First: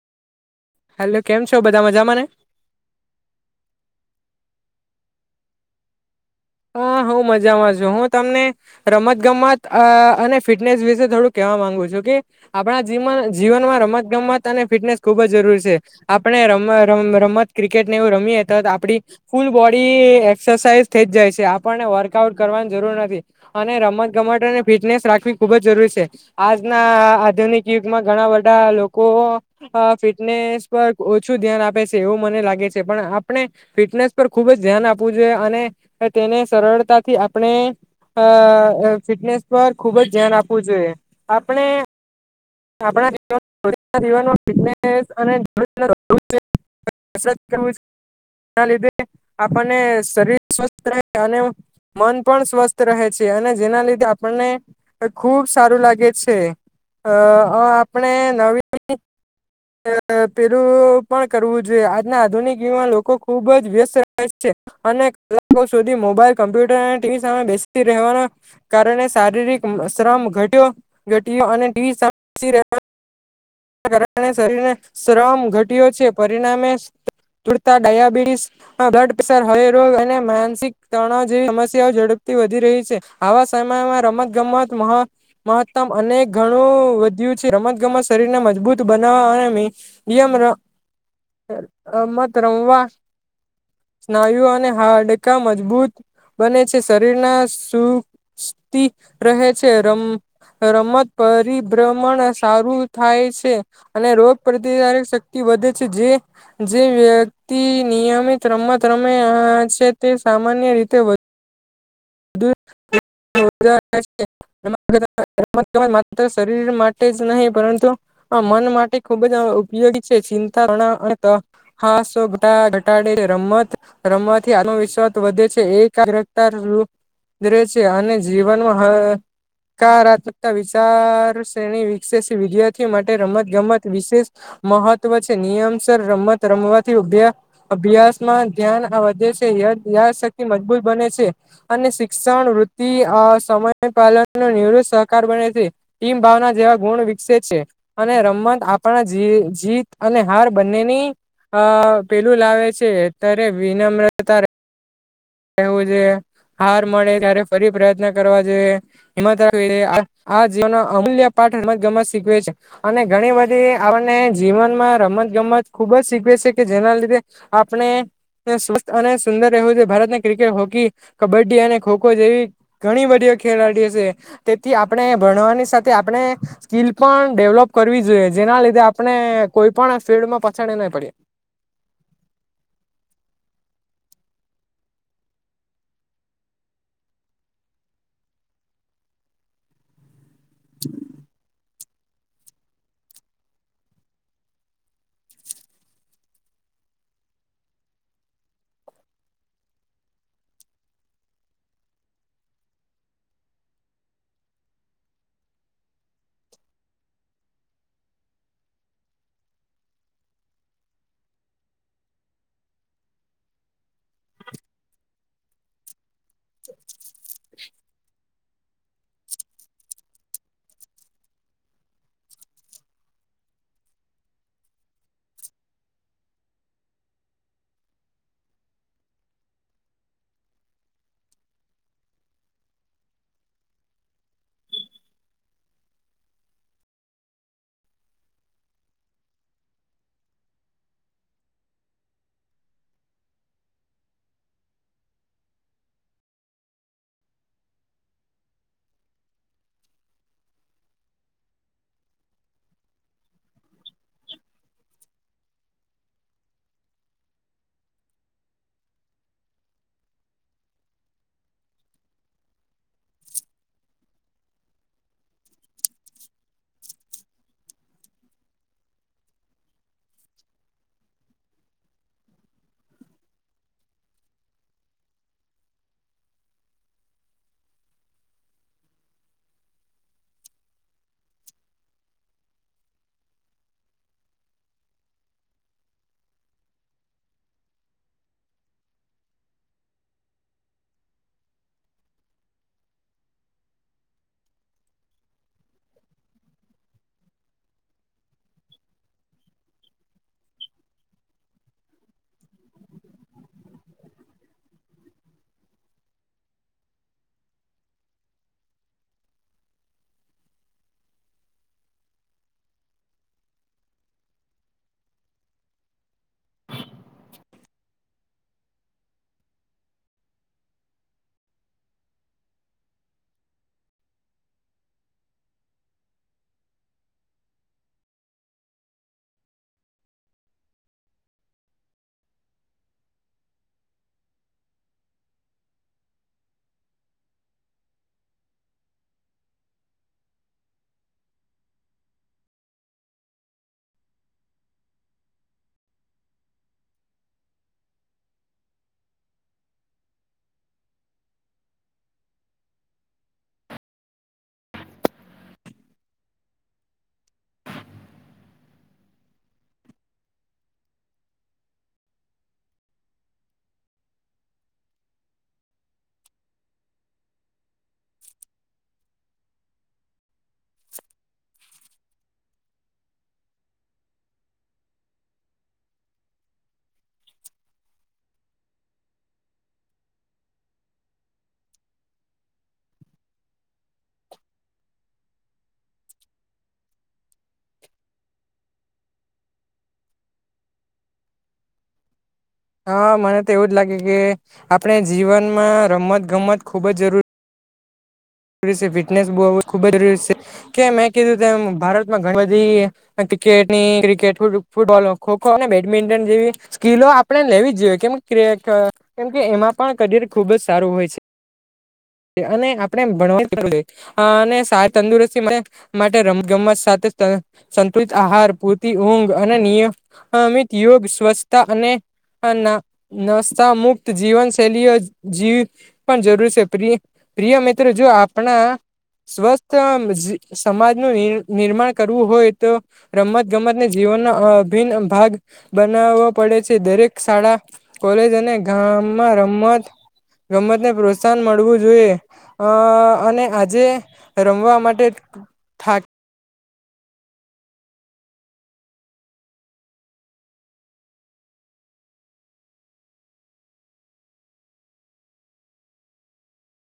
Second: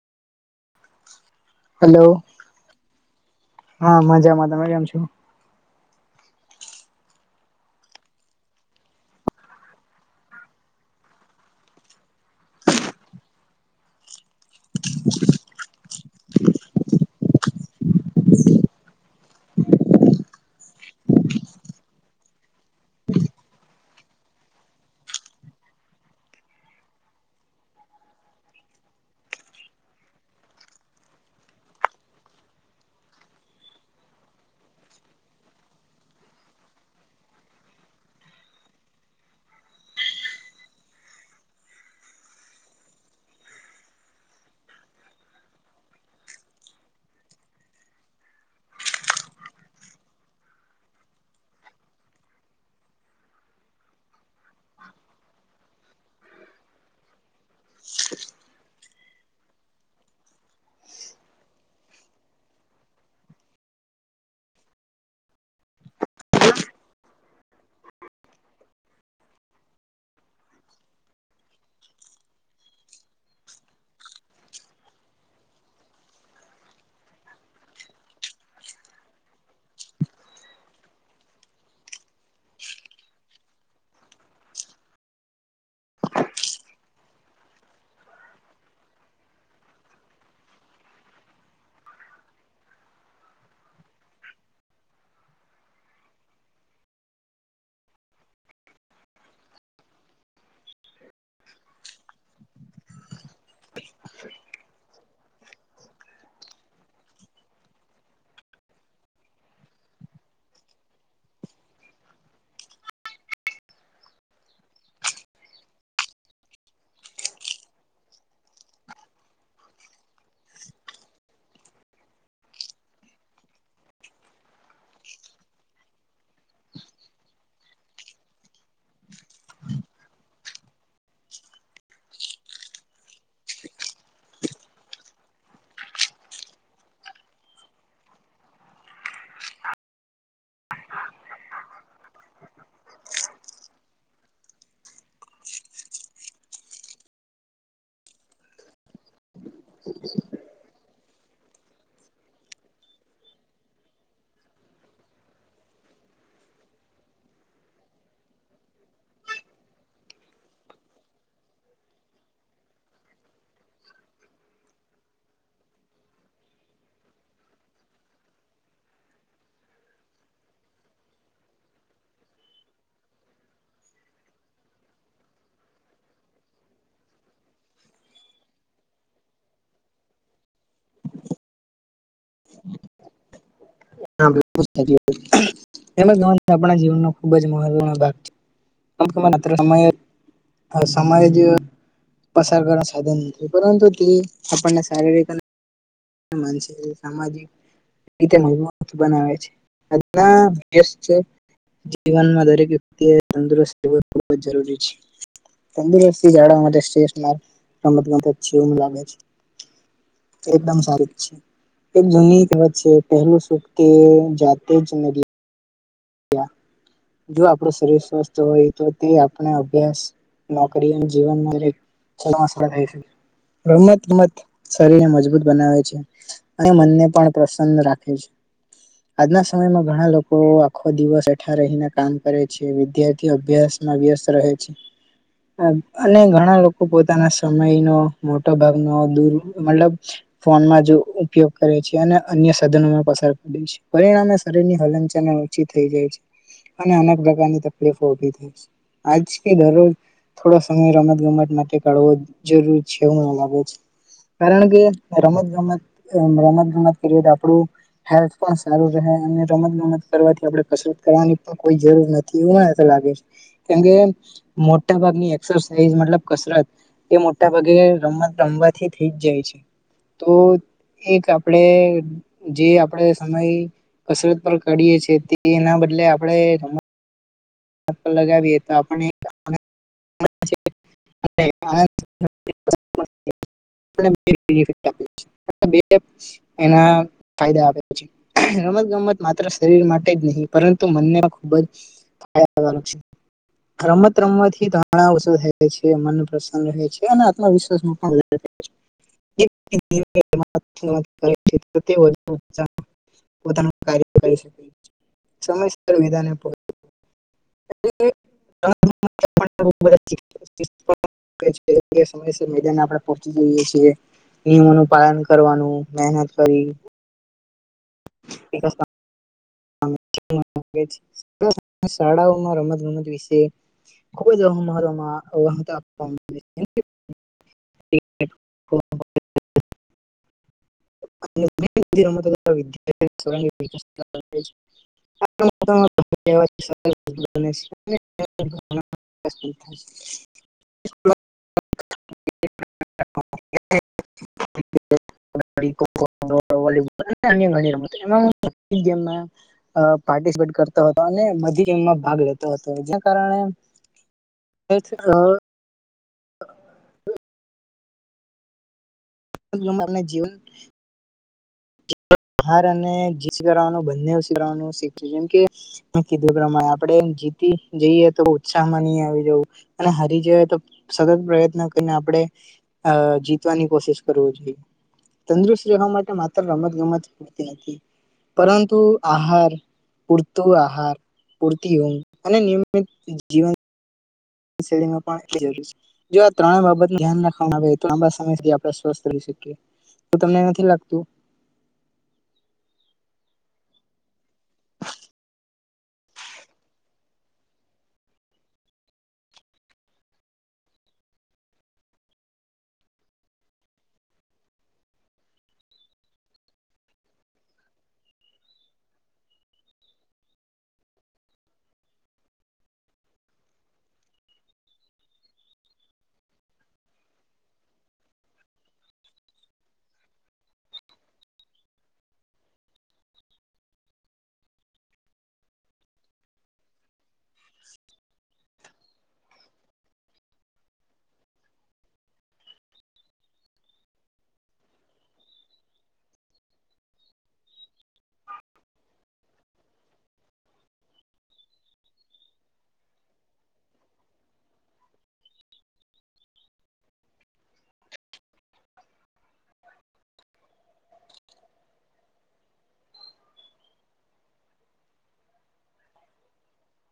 Hello, કેમ છો? બધા હલો મજામાંને. હા, મજામાં. તમે કેમ છો? હા, હું મજામાં છું, હું તમને. રમત-ગમત અને ફિટનેસ વિશે થોડું કેવા માંગુ છું કે. આપણા જીવન જીવનમાં રમત -ગમત અને ફિટનેસ ખુબ જ જરૂરી છે. આપણે રમ રમત ક્રિકેટ ને, એવું રમીએ તો આપડી. ફૂલ બોડી એક્સરસાઇઝ થઇ જાય છે, આપણને વર્કઆઉટ કરવાની જરૂર નથી. અને રમત-ગમત અને ફિટનેસ રાખવી ખુબ જ જરૂરી છે. આજના આધુનિક યુગમાં ઘણા બધા લોકો. અ ફિટનેસ પર ઓછું ધ્યાન આપે છે, એવું મને લાગે છે, પણ આપણે. ફિટનેસ પર ખુબ જ ધ્યાન આપવું જોઈએ, અને તેને સરળતાથી આપણે. અ ફિટનેસ પર ખુબ જ ધ્યાન આપવું જોઈએ, આપણે. આપ [inaudible] [unintelligible] લીધે આપણને શરીર સ્વસ્થ રહે અને મન પણ સ્વસ્થ રહે છે અને જેના લીધે આપણને ખુબ સારું લાગે છે અ આપણે નવી પેલું પણ કરવું જોઈએ આજના આધુનિક યુવા લોકો ખુબ જ વ્યસ્ત રહે છે. અનેકો સુધી મોબાઈલ કોમ્પ્યુટર અને ટીવી સામે બેસી રહેવાના કારણે શારીરિક શ્રમ ઘટ્યો ઘટ્યો અને [unintelligible] કારણે શરીરને શ્રમ ઘટ્યો છે પરિણામે [unintelligible] બ્લડ પ્રેશર હાય રોગ અને માનસિક તણાવ જેવી સમસ્યાઓ ઝડપથી વધી રહી છે. આવા સમયમાં રમત ગમત મ મહતમ અનેક ગણું વધ્યું છે રમત ગમત શરીર ને મજબૂત બનાવવા અને નિયમ રમત રમવા સ્નાયુ અને હાડકા મજબૂત બને છે શરીરના સુસ્તી રહે છે રમ રમત પરિભ્રમણ સારું થાય છે. છે અને રોગ પ્રતિકારક શક્તિ વધે છે જે જે વ્યક્તિ નિયમિત રમત રમે છે તે સામાન્ય રીતે વ [inaudible] [unintelligible] એ માત્ર શરીર માટે જ નહી પરંતુ મન માટે ખુબ જ ઉપયોગી છે ચિંતા [unintelligible] [unintelligible] રમત રમવાથી આત્મવિશ્વાસ વધે છે એક રહે છે અને જીવનમાં હ હકારાત્મકતા વિચારશૈણી વિકશે વિદ્યાર્થીઓ માટે રમતગમત વિશેષ મહત્વ છે નિયમસર રમત રમવાથી [unintelligible] અભ્યાસમાં ધ્યાન આ વધે છે યા યાદ શક્તિ મજબૂત બને છે. અને શિક્ષણ વૃદ્ધિ સમય પાલન નો નિવૃત્ત સહકાર બને છે. ટીમ ભાવના જેવા ગુણ વિકસે છે. અને રમત આપણા જી જીત અને હાર બંનેની અ પેલું લાવે છે અત્યારે વિનમ્રતા કેવું છે હાર મળે ત્યારે ફરી પ્રયત્ન કરવા જોઈએ. [unintelligible] જીવન અમૂલ્ય પાઠ રમત ગમત શીખવે છે. અને ઘણી બધી આપણને જીવનમાં રમત ગમત ખુબ જ શીખવે છે કે જેના લીધે આપણે સ્વસ્થ અને સુંદર રહેવું જોઈ ભારતને ક્રિકેટ, હોકી, કબડ્ડી અને ખોખો જેવી ઘણી બધી ખેલાડી ઓ છે. તેથી આપણે ભણવાની સાથે આપણે સ્કીિલ પણ ડેવલોપ કરવી જોઈએ જેના લીધે આપણે કોઈ પણ ફિલ્ડમાં પછાડે નઈ પડે. [unintelligible] [unintelligible] જીવનનો ખુબ જ મહત્વનો ભાગ છે. [unintelligible] સમય જ પસાર કરવાનુ સાધન નથી પરંતુ તે આપણને શારીરિક અને માનસિક અને સામાજિક રીતે મ બનાવે છે [unintelligible] જીવનમાં દરેક વ્યક્તિ તંદુરસ્ત રહેવું ખૂબ જ જરૂરી છે. તંદુરસ્થી જાળવવા માટે શ્રેષ્ઠ માં રમતગમત છે એવું લાગે છે. એકદમ સારી છે એક જૂની કહેવત છે પહેલું શું તે જાતે જ ન [inaudible] જો આપડુ શરીર સ્વસ્થ હોય તો તે આપણે અભ્યાસ નોકરી અને જીવનમાં છલાસ [unintelligible] છે રમતગમત શરીરને મજબૂત બનાવે છે અને મનને પણ પ્રસન્ન રાખે છે આજના સમયમાં ઘણા લોકો આખો દિવસ એઠા રહીને કામ કરે છે, વિદ્યાર્થી અભ્યાસમાં વ્યસ્ત રહે છે. [inaudible] અને ઘણા લોકો પોતાના સમય નો મોટા ભાગ નો દૂર મતલબ ફોનમાં જ ઉપયોગ કરે છે અને અન્ય સાધનોમાં પસાર કરે છે. પરિણામે શરીરની હલન ચલન ઓછી થઈ જાય છે અને અનેક પ્રકારની તકલીફો ઉભી થાય છે. આજ કે દરરોજ થોડો સમય રમત ગમત માટે કાઢવો જરૂરી છે એવું મને લાગે છે. કારણ કે રમત ગમત રમત ગમત કરીએ તો આપડું હેલ્થ પણ સારું રહે અને રમત ગમત કરવાથી આપડે કસરત કરવાની પણ કોઈ જરૂર નથી એવું મને તો લાગે છે કેમ કે મોટા ભાગની એક્સરસાઇઝ મતલબ કસરત એ મોટા ભાગે રમત રમવાથી થઈ જ જાય છે તો એક આપડે જે આપડે સમય કસરત પર કાડીએ છે તે તેના બદલે આપડે રમ [unintelligible] પર લગાવીએ તો આપણે [unintelligible] [unintelligible] [inaudible] એના ફાયદા આપે છે રમત ગમત માત્ર શરીર માટે જ નહીં પરંતુ મનને ખૂબ જ [inaudible] છે રમત રમવાથી તણાવ ઓછો થાય છે મન પ્રસન્ન રહે છે અને આત્મવિશ્વાસમાં પણ [inaudible] પોતાનું કાર્ય કરી શકે સમયસર વીધાને આપો [inaudible] [inaudible] સમય મેદાન આપડે પીપહોંચી જઈએ છીએ નિયમો નુ પાલન કરવાનું મહેનત કરી [inaudible] [unintelligible] શાળાઓમાં રમત ગમત વિશે ખુબ જ આમ મહત્ત્વમાં હત્ત્વ આપવા આવે [inaudible] [inaudible] [inaudible] [inaudible] [inaudible] કબ્બડ્ડી ખો ખો વોલિબોલ અન્ય ઘણી રમત એમાં જેમા અ પાર્ટિસિપેટ કરતો હતો અને બધી ગેમમાં ભાગ લેતો હતો જેના કારણે એજ ક [unintelligible] અને જીવન બહાર અને જીન્સ પેરાવાનું બંને [unintelligible] વાનું શીખ જેમ કે મે કીધું એ પ્રમાણે આપણે જીતી જઈએ તો ઉત્સાહમાં નહી આવી જવું અને હારી જઈએ તો સતત પ્રયત્ન આપણે અ જીતવાની કોશિશ કરવી જોઈએ તંદુરસ્ત રહેવા માટે માત રમત ગમત પતી હતી પરંતુ આહાર પૂરતુ આહાર પૂરતી હોય અને નિયમિત જીવન શેલી માં પણ એ જરૂર છે જો આ ત્રણેય બાબત ધ્યાન રાખવામાં આવે તો લાંબા સમયથી આપડે સ્વસ્થ રહી શકીએ તો તમને નથી લાગતું હા મને તો એવું જ લાગે કે આપણે જીવનમાં રમત ગમત ખુબ જ જરૂર ફિટનેસ બ ખુબ જ છે કે મેં કીધું તેમ ભારતમાં ઘણી બધી ક્રિકેટની ક્રિકેટ ફૂટબોલ ખોખો બેડમિન્ટન જેવી સ્કીિલો આપણે લેવી જ જોઈએ કેમ કેમ કે એમાં પણ કરિયર ખુબ જ સારું હોય છે અને આપડણે [unintelligible] અ અને સાત તંદુરસ્તી માટે રમગમત સાથે સંતુલિત આહાર પૂરતી ઊંઘ અને નિય અમિત યોગ સ્વચ્છતા અને નસ્તા મુક્ત જીવન શૈલીઓ જીવ પણ જરૂર છે પ્રિય પ્રિય મિત્રો જો આપણા સ્વસ્થ સમાજનું નિનિર્માણ કરવું હોય તો રમત ગમતને જીવનનો અભિન્ન ભાગ બનાવવો પડે છે દરેક શાળા કોલેજ અને ગામમાં રમત રમતને પ્રોત્સાહન મળવું જોઈએ અ અને આજે રમવા માટે થા [inaudible] [inaudible] [inaudible] [inaudible]